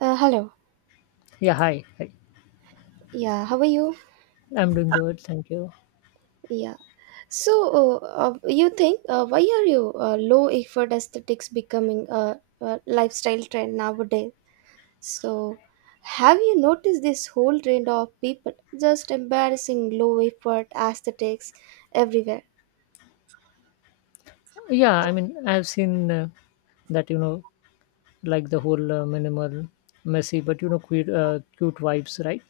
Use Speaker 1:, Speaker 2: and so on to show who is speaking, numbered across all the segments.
Speaker 1: Hello.
Speaker 2: Yeah, hi. Hi.
Speaker 1: Yeah, how are you?
Speaker 2: I'm doing good, thank you.
Speaker 1: Yeah. So, uh, you think why are you low effort aesthetics becoming a lifestyle trend nowadays? So, have you noticed this whole trend of people just embarrassing low effort aesthetics everywhere?
Speaker 2: Yeah, I mean, I've seen that you know, like the whole minimal, messy, but cute vibes, right?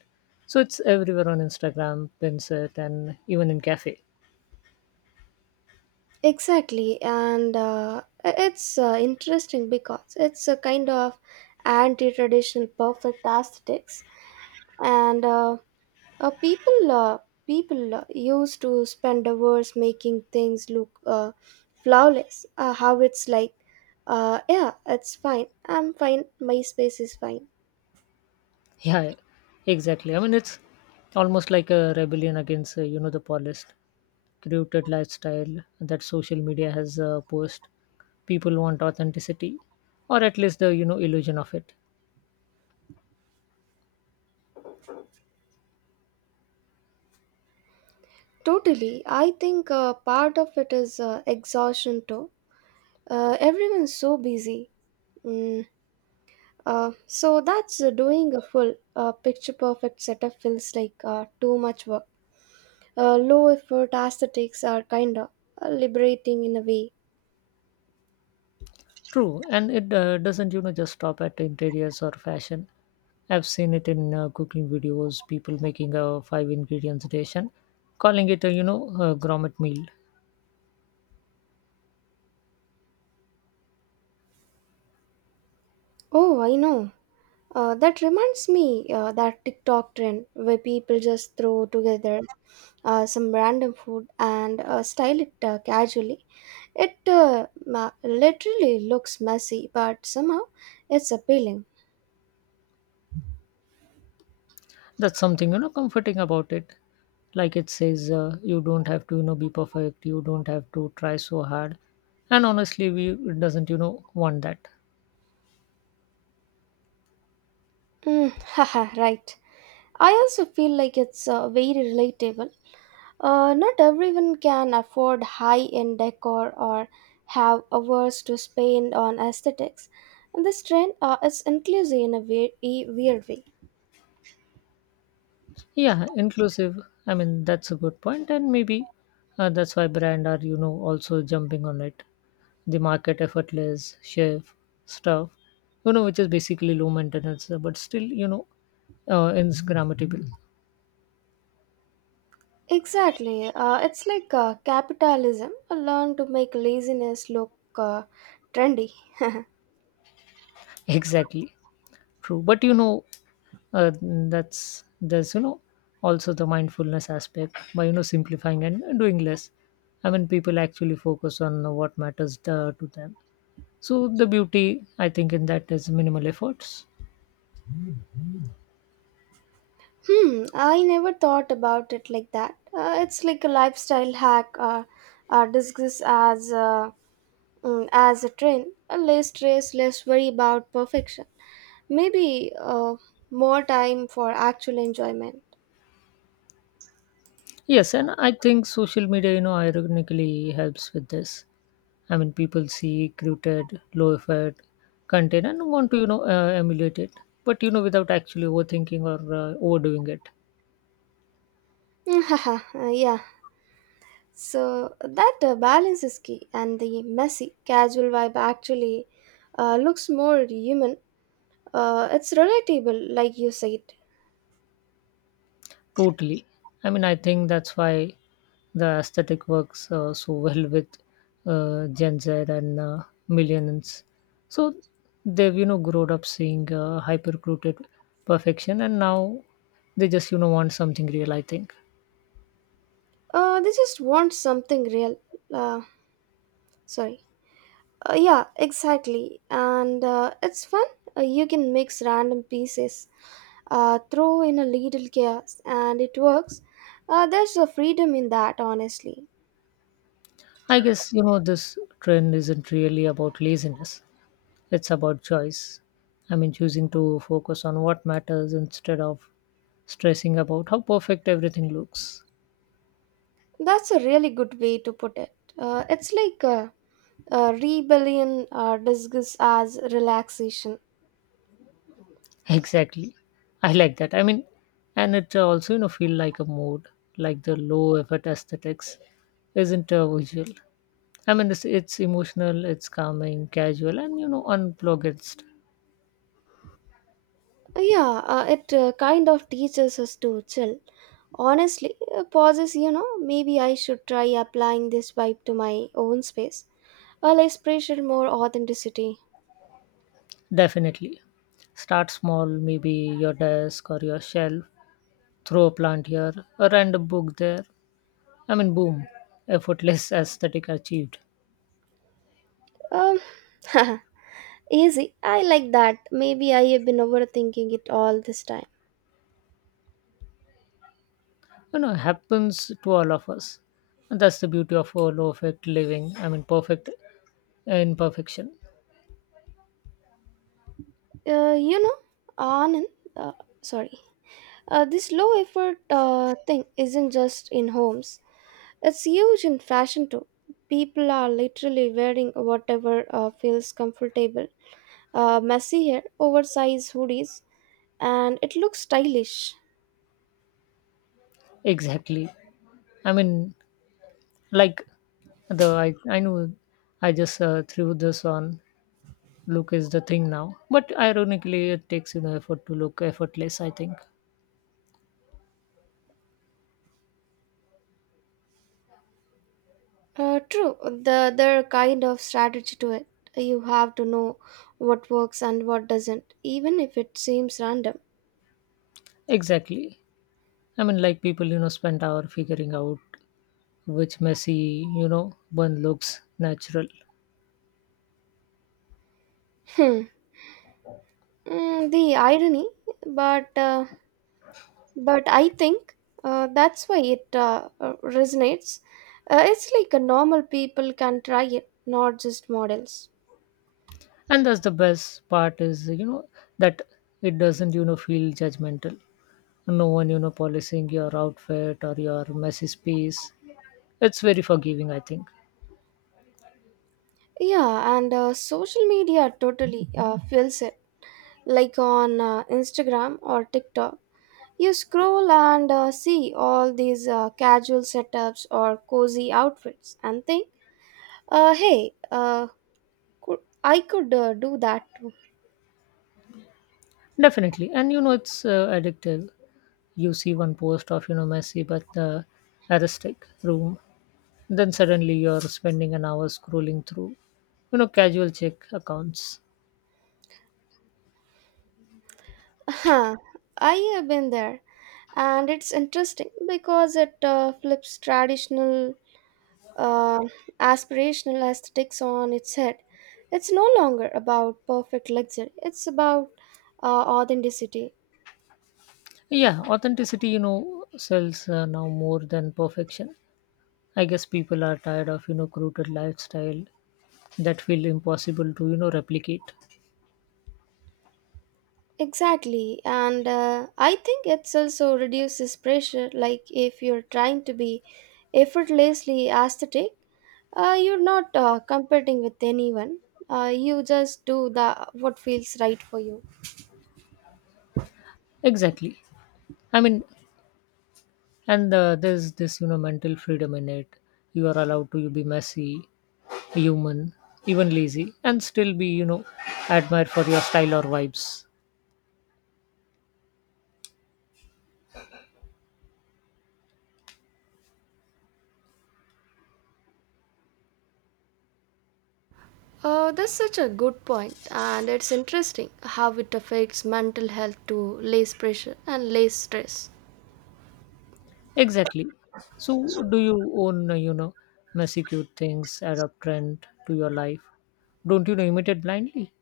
Speaker 2: So it's everywhere on Instagram, Pinterest, and even in cafe.
Speaker 1: Exactly, and it's interesting because it's a kind of anti-traditional perfect aesthetics and Uh, people uh, people used to spend hours making things look flawless. How it's like, yeah, it's fine. I'm fine. My space is fine.
Speaker 2: Yeah, exactly. I mean, it's almost like a rebellion against the polished, curated lifestyle that social media has posed. People want authenticity, or at least the illusion of it.
Speaker 1: Totally. I think part of it is exhaustion too. Everyone's so busy. Mm, so that's doing a full picture perfect setup feels like too much work. Low effort aesthetics are kinda liberating in a way.
Speaker 2: True, and it doesn't just stop at interiors or fashion. I've seen it in cooking videos, people making a five ingredients dish and calling it a a gourmet meal.
Speaker 1: Oh, I know. That reminds me that TikTok trend where people just throw together some random food and style it casually. It literally looks messy, but somehow it's appealing.
Speaker 2: That's something comforting about it. Like it says, you don't have to be perfect, you don't have to try so hard. And honestly, we doesn't want that.
Speaker 1: Mm, haha, right. I also feel like it's very relatable. Not everyone can afford high end decor or have hours to spend on aesthetics. And this trend is inclusive in a weird way.
Speaker 2: Yeah, inclusive. I mean, that's a good point, and maybe that's why brand are also jumping on it. The market effortless chef stuff, you know, which is basically low maintenance, but still Instagrammable.
Speaker 1: Exactly. It's like capitalism learned to make laziness look trendy.
Speaker 2: Exactly, true. But that's there's also the mindfulness aspect by simplifying and doing less. I mean, people actually focus on what matters to them, so the beauty I think in that is minimal efforts.
Speaker 1: Hmm, I never thought about it like that. It's like a lifestyle hack disguised as, as a trend. Less stress, less worry about perfection. Maybe more time for actual enjoyment.
Speaker 2: Yes, and I think social media, you know, ironically helps with this. I mean, people see curated low effort content and want to emulate it, but you know, without actually overthinking or overdoing it.
Speaker 1: yeah, so that balance is key, and the messy, casual vibe actually looks more human. It's relatable, like you said.
Speaker 2: Totally. I mean, I think that's why the aesthetic works so well with Gen Z and millennials. So they've grown up seeing hypercruted perfection, and now they just want something real, I think.
Speaker 1: They just want something real. Uh, Sorry. Yeah, exactly. And it's fun. You can mix random pieces, throw in a little chaos, and it works. There's a freedom in that, honestly.
Speaker 2: I guess you know this trend isn't really about laziness. It's about choice. I mean, choosing to focus on what matters instead of stressing about how perfect everything looks.
Speaker 1: That's a really good way to put it. It's like rebellion disguised as relaxation.
Speaker 2: Exactly. I like that. I mean, and it also, you know, feel like a mood, like the low effort aesthetics isn't visual. I mean, it's emotional, it's calming, casual, and, you know, unplugged.
Speaker 1: Yeah, it kind of teaches us to chill. Honestly, pauses, you know, maybe I should try applying this vibe to my own space. A less pressure, more authenticity.
Speaker 2: Definitely. Start small, maybe your desk or your shelf, throw a plant here, a random book there. I mean, boom, effortless aesthetic achieved.
Speaker 1: Um, easy. I like that. Maybe I have been overthinking it all this time.
Speaker 2: You know, happens to all of us. And that's the beauty of low effect living. I mean, perfect imperfection.
Speaker 1: You know, Anand, uh, sorry. This low effort thing isn't just in homes, it's huge in fashion too. People are literally wearing whatever feels comfortable. Messy hair, oversized hoodies, and it looks stylish.
Speaker 2: Exactly. I mean, like the I know I just threw this on. Look is the thing now, but ironically, it takes you know effort to look effortless, I think.
Speaker 1: True, there are kind of strategy to it. You have to know what works and what doesn't, even if it seems random.
Speaker 2: Exactly. I mean, like people you know spend hour figuring out which messy you know one looks natural,
Speaker 1: Hmm. Mm, the irony, but uh, but I think that's why it resonates. It's like a normal people can try it, not just models.
Speaker 2: and that's the best part is you know that it doesn't you know feel judgmental. No one you know policing your outfit or your messy space. It's very forgiving, I think.
Speaker 1: Yeah, and social media totally fills it. Like on Instagram or TikTok, you scroll and see all these casual setups or cozy outfits and think, hey, I could do that too.
Speaker 2: Definitely, and you know it's addictive. You see one post of you know Messi, but the aristic room. Then suddenly you're spending an hour scrolling through, you know, casual check accounts.
Speaker 1: Huh, I have been there. And it's interesting because it flips traditional uh, aspirational aesthetics on its head. It's no longer about perfect luxury. It's about authenticity.
Speaker 2: Yeah, authenticity, you know, sells now more than perfection. I guess people are tired of you know crude lifestyle that feel impossible to you know replicate.
Speaker 1: Exactly, and I think it also reduces pressure. Like if you're trying to be effortlessly aesthetic, you're not competing with anyone. Uh, you just do the what feels right for you.
Speaker 2: Exactly. I mean, and there's this you know mental freedom in it. You are allowed to be messy, human, even lazy, and still be, you know, admired for your style or vibes.
Speaker 1: That's such a good point, and it's interesting how it affects mental health to less pressure and less stress.
Speaker 2: Exactly. So, do you own, you know, messy cute things, adapt trend to your life? Don't you know, imitate blindly?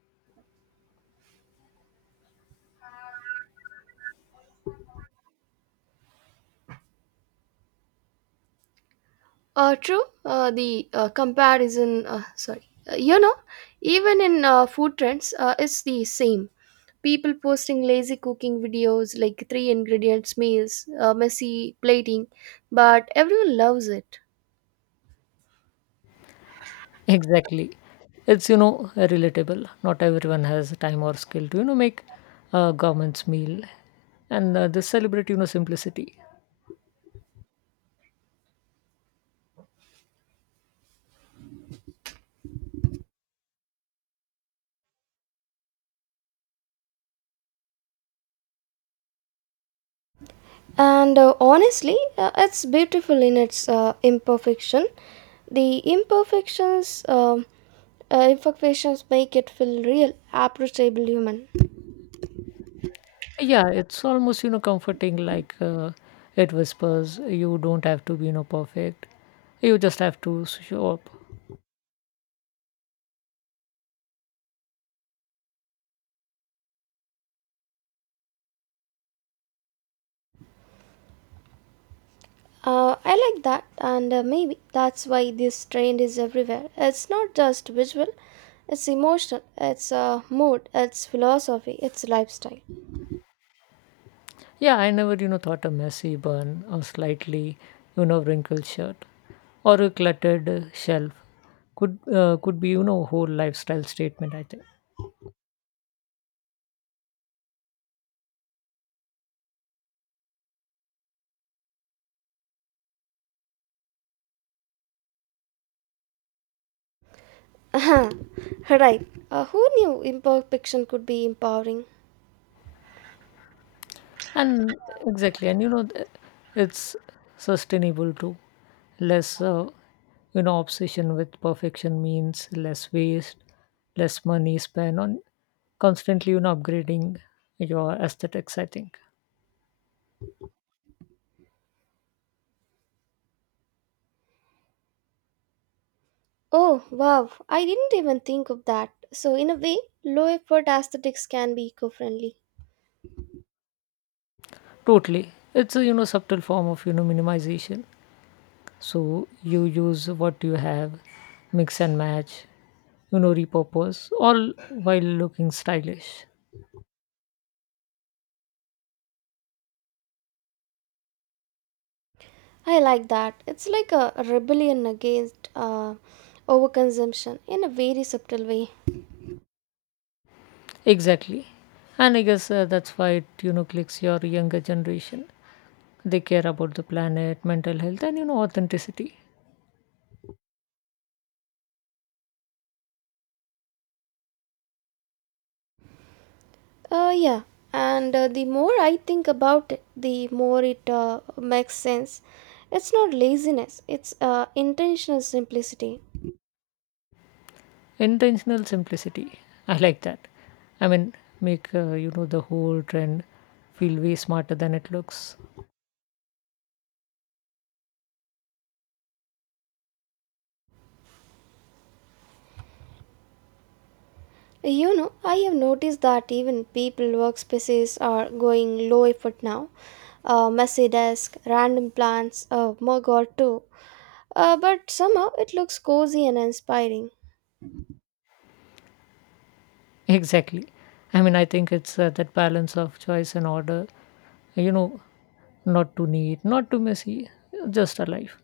Speaker 1: True, the comparison, sorry, you know, even in food trends, it's the same. People posting lazy cooking videos like three ingredients meals, messy plating, but everyone loves it.
Speaker 2: Exactly. It's, you know, relatable. Not everyone has time or skill to, you know, make a government's meal. And this celebrate, you know, simplicity.
Speaker 1: And honestly, it's beautiful in its imperfection. The imperfections, imperfections make it feel real, approachable, human.
Speaker 2: Yeah, it's almost, you know, comforting like it whispers, you don't have to be, you know, perfect. You just have to show up.
Speaker 1: I like that, and maybe that's why this trend is everywhere. It's not just visual; it's emotional, it's mood, it's philosophy, it's lifestyle.
Speaker 2: Yeah, I never, you know, thought a messy bun or slightly, you know, wrinkled shirt or a cluttered shelf could be, you know, whole lifestyle statement, I think.
Speaker 1: right? Who knew imperfection could be empowering?
Speaker 2: And exactly, and you know, it's sustainable too. Less, you know, obsession with perfection means less waste, less money spent on constantly, you know, upgrading your aesthetics, I think.
Speaker 1: Oh, wow, I didn't even think of that. So, in a way, low effort aesthetics can be eco friendly.
Speaker 2: Totally. It's a you know subtle form of you know minimization. So you use what you have, mix and match, you know, repurpose, all while looking stylish.
Speaker 1: I like that. It's like a rebellion against overconsumption in a very subtle way.
Speaker 2: Exactly. And I guess that's why it, you know, clicks your younger generation. They care about the planet, mental health, and, you know, authenticity.
Speaker 1: Yeah, and the more I think about it, the more it makes sense. It's not laziness, it's intentional simplicity.
Speaker 2: Intentional simplicity. I like that. I mean, make, you know, the whole trend feel way smarter than it looks.
Speaker 1: You know, I have noticed that even people workspaces are going low effort now. Messy desk, random plants, a mug or two. But somehow it looks cozy and inspiring.
Speaker 2: Exactly. I mean, I think it's that balance of choice and order, you know, not too neat, not too messy, just alive.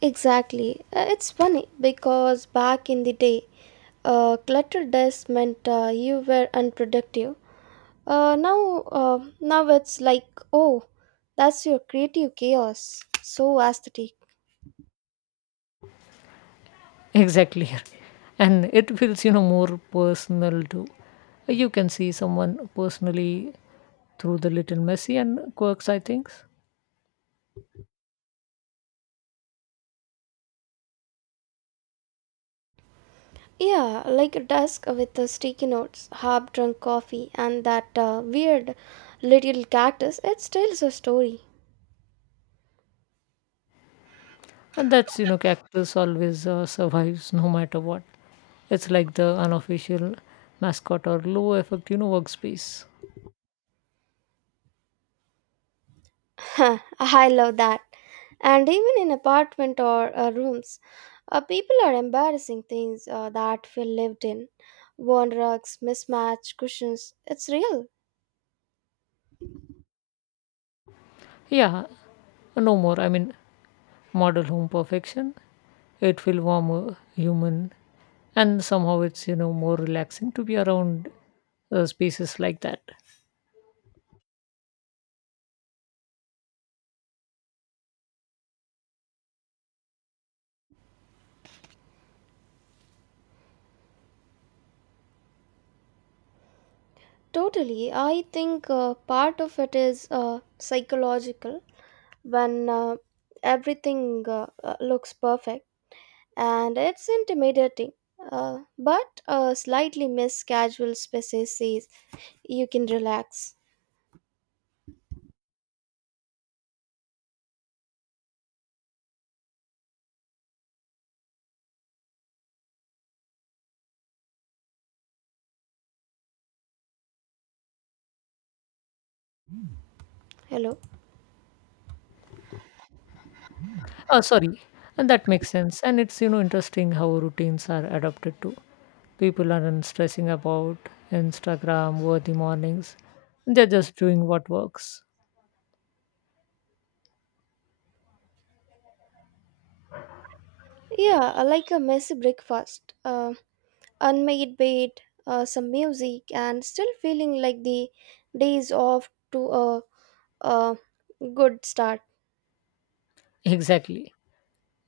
Speaker 1: Exactly. It's funny because back in the day, cluttered desk meant you were unproductive. Uh, now it's like, oh, that's your creative chaos. So aesthetic.
Speaker 2: Exactly. And it feels, you know, more personal too. You can see someone personally through the little messy and quirks, I think.
Speaker 1: Yeah, like a desk with the sticky notes, half drunk coffee, and that weird little cactus. It tells a story.
Speaker 2: And that's, you know, cactus always survives no matter what. It's like the unofficial mascot or low effect, you know, workspace.
Speaker 1: Huh, I love that. And even in apartment or rooms, people are embarrassing things that we lived in. Worn rugs, mismatched cushions. It's real.
Speaker 2: Yeah, no more. I mean, model home perfection. It feels warmer, human, and somehow it's, you know, more relaxing to be around spaces like that.
Speaker 1: Totally. I think part of it is psychological. When everything looks perfect and it's intimidating. But a slightly Miss Casual species says you can relax. Hello.
Speaker 2: Oh, sorry. And that makes sense. And it's, you know, interesting how routines are adapted to. People aren't stressing about Instagram, worthy mornings. They're just doing what works.
Speaker 1: Yeah, I like a messy breakfast, unmade bed, some music, and still feeling like the days off to a good start.
Speaker 2: Exactly.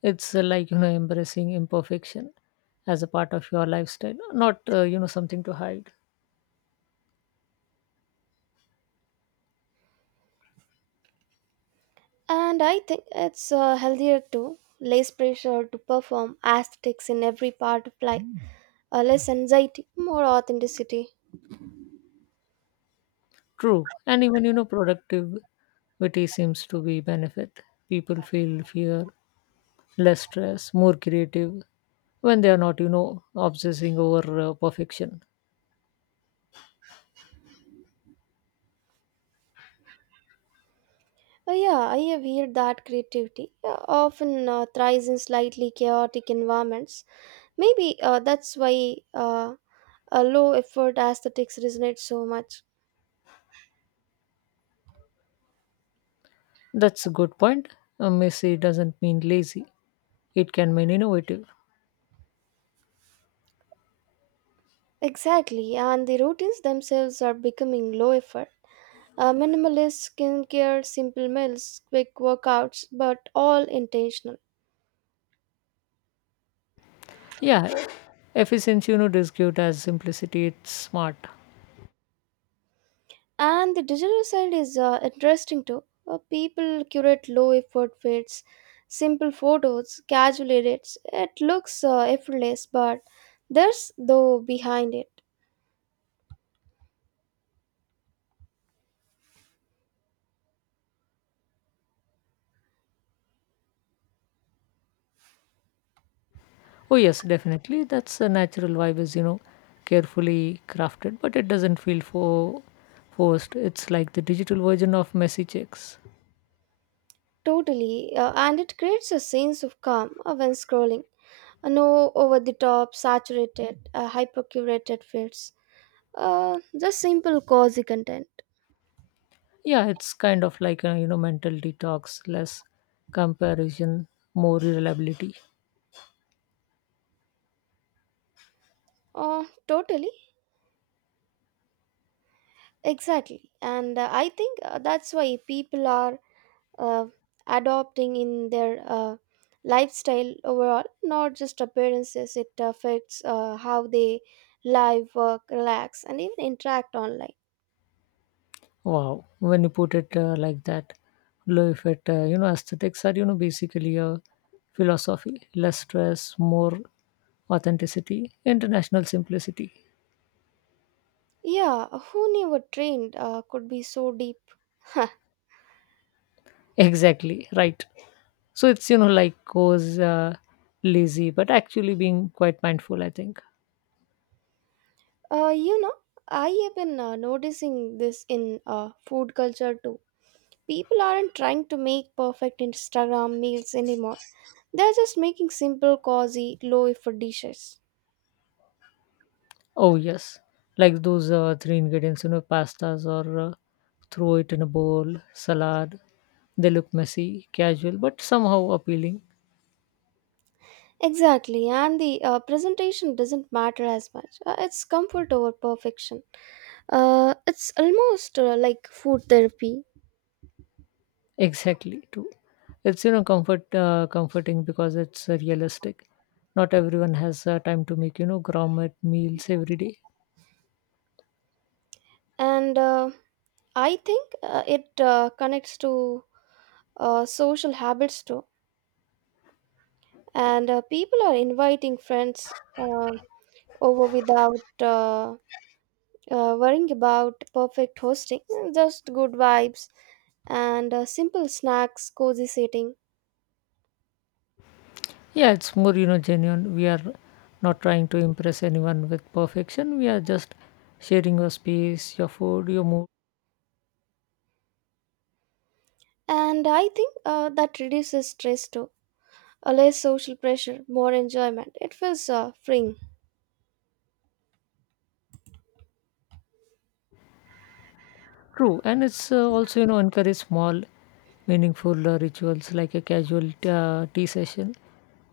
Speaker 2: It's like, you know, embracing imperfection as a part of your lifestyle, not, you know, something to hide.
Speaker 1: And I think it's healthier too. Less pressure to perform aesthetics in every part of life, less anxiety, more authenticity.
Speaker 2: True. And even, you know, productivity seems to be benefit. People feel fear, less stress, more creative when they are not, you know, obsessing over perfection.
Speaker 1: Yeah, I have heard that creativity often thrives in slightly chaotic environments. Maybe that's why a low effort aesthetics resonate so much.
Speaker 2: That's a good point. Messy doesn't mean lazy. It can mean innovative.
Speaker 1: Exactly, and the routines themselves are becoming low effort. Minimalist skincare, simple meals, quick workouts, but all intentional.
Speaker 2: Yeah, efficiency, you know, is good as simplicity. It's smart.
Speaker 1: And the digital side is interesting too. People curate low effort fits, simple photos, casual edits. It looks effortless, but there's though behind it.
Speaker 2: Oh yes, definitely. That's a natural vibe is you know, carefully crafted, but it doesn't feel forced. It's like the digital version of messy checks.
Speaker 1: Totally, and it creates a sense of calm when scrolling. No over the top, saturated, hyper curated feeds. Just simple, cozy content.
Speaker 2: Yeah, it's kind of like a you know mental detox, less comparison, more reliability.
Speaker 1: Uh, totally, exactly. And I think that's why people are uh, adopting in their lifestyle overall, not just appearances. It affects how they live, work, relax, and even interact online.
Speaker 2: Wow, when you put it like that, low effect, you know, aesthetics are, you know, basically a philosophy less stress, more authenticity, international simplicity.
Speaker 1: Yeah, who never trained could be so deep?
Speaker 2: Exactly, right. So it's, you know, like goes lazy, but actually being quite mindful, I think.
Speaker 1: You know, I have been noticing this in food culture too. People aren't trying to make perfect Instagram meals anymore. They're just making simple, cozy, low effort dishes.
Speaker 2: Oh, yes, like those three ingredients, you know, pastas or throw it in a bowl, salad. They look messy, casual, but somehow appealing.
Speaker 1: Exactly, and the presentation doesn't matter as much. It's comfort over perfection. It's almost like food therapy,
Speaker 2: Exactly, too. It's you know comforting because it's realistic. Not everyone has time to make you know gourmet meals every day.
Speaker 1: and I think it connects to social habits too. And people are inviting friends uh, over without worrying about perfect hosting. Just good vibes and simple snacks, cozy sitting,
Speaker 2: Yeah, it's more you know genuine. We are not trying to impress anyone with perfection. We are just sharing your space, your food, your mood.
Speaker 1: and I think that reduces stress too, less social pressure, more enjoyment. It feels freeing.
Speaker 2: True, and it's also you know encourage small, meaningful rituals like a casual tea session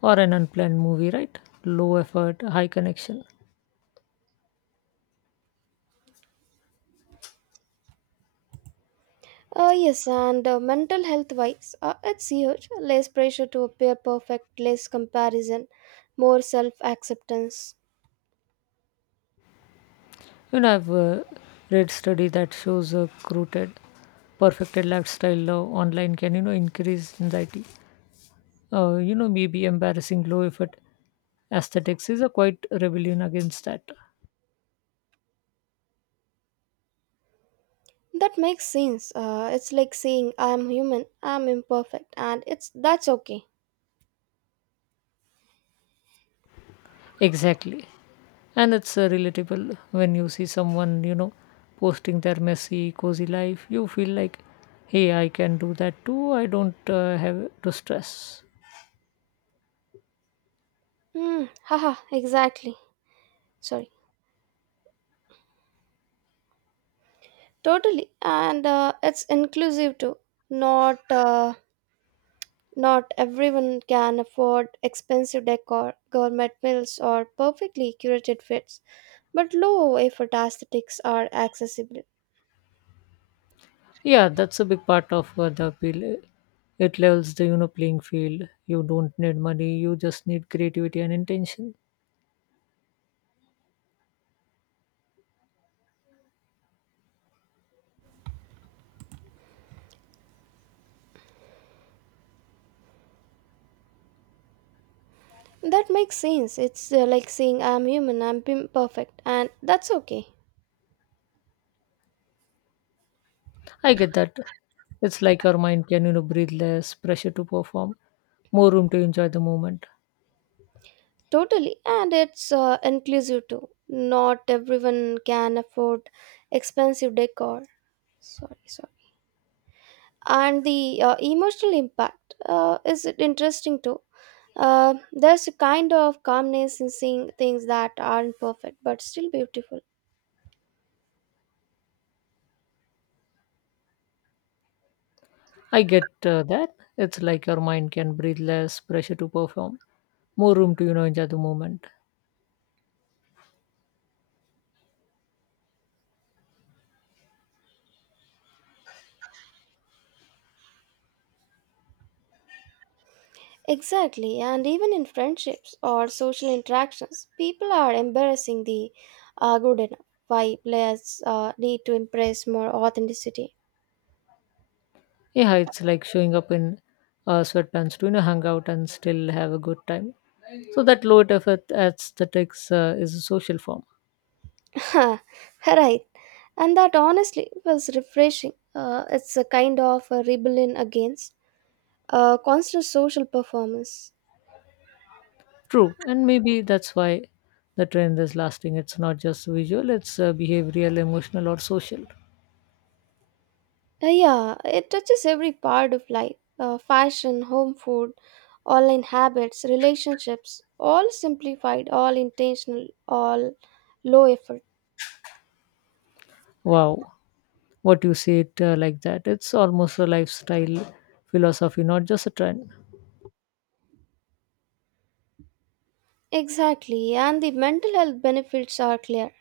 Speaker 2: or an unplanned movie, right? Low effort, high connection.
Speaker 1: Yes, and mental health wise, it's huge. Less pressure to appear perfect, less comparison, more self acceptance.
Speaker 2: You know, I've read study that shows a cruted, perfected lifestyle online can you know increase anxiety. You know, maybe embarrassing low effort aesthetics is a quite rebellion against that.
Speaker 1: That makes sense. It's like saying, I'm human, I'm imperfect, and it's that's okay.
Speaker 2: Exactly, and it's relatable when you see someone you know posting their messy, cozy life. You feel like, hey, I can do that too. I don't have to stress.
Speaker 1: Hmm, haha, exactly. Sorry. Totally. And it's inclusive too, not uh, not everyone can afford expensive decor, gourmet meals, or perfectly curated fits, but low effort aesthetics are accessible.
Speaker 2: Yeah, that's a big part of the appeal. Eh, it levels the you know playing field. You don't need money. You just need creativity and intention.
Speaker 1: That makes sense. It's like saying I'm human, I'm perfect, and that's okay.
Speaker 2: I get that. It's like our mind can you know breathe less pressure to perform, more room to enjoy the moment.
Speaker 1: Totally, and it's inclusive too. Not everyone can afford expensive decor. Sorry, sorry. And the emotional impact is interesting too. There's a kind of calmness in seeing things that aren't perfect but still beautiful.
Speaker 2: I get that. It's like your mind can breathe less pressure to perform, more room to you know enjoy the moment.
Speaker 1: Exactly, and even in friendships or social interactions, people are embarrassing the good enough. Why players need to impress more authenticity.
Speaker 2: Yeah, it's like showing up in sweatpants to you know hang out and still have a good time. So that low effort as the text is a social form.
Speaker 1: right, and that honestly was refreshing. It's a kind of a rebellion against constant social performance.
Speaker 2: True, and maybe that's why the trend is lasting. It's not just visual, it's behavioral, emotional, or social.
Speaker 1: Yeah, it touches every part of life, fashion, home food, online habits, relationships, all simplified, all intentional, all low effort.
Speaker 2: Wow, what you say it like that. It's almost a lifestyle philosophy, not just a trend.
Speaker 1: Exactly, and the mental health benefits are clear.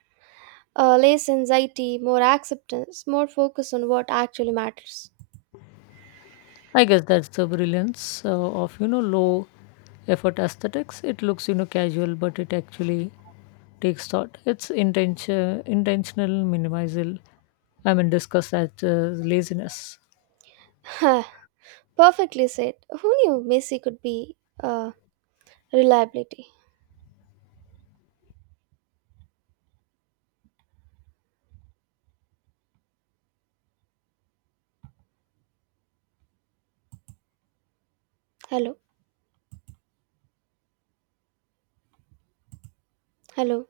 Speaker 1: Less anxiety, more acceptance, more focus on what actually matters.
Speaker 2: I guess that's the brilliance of you know low effort aesthetics. It looks you know casual, but it actually takes thought. It's intention, intentional minimizal. I mean, discussed as laziness.
Speaker 1: Huh, perfectly said. Who knew Messi could be uh, reliability? Hello, hello.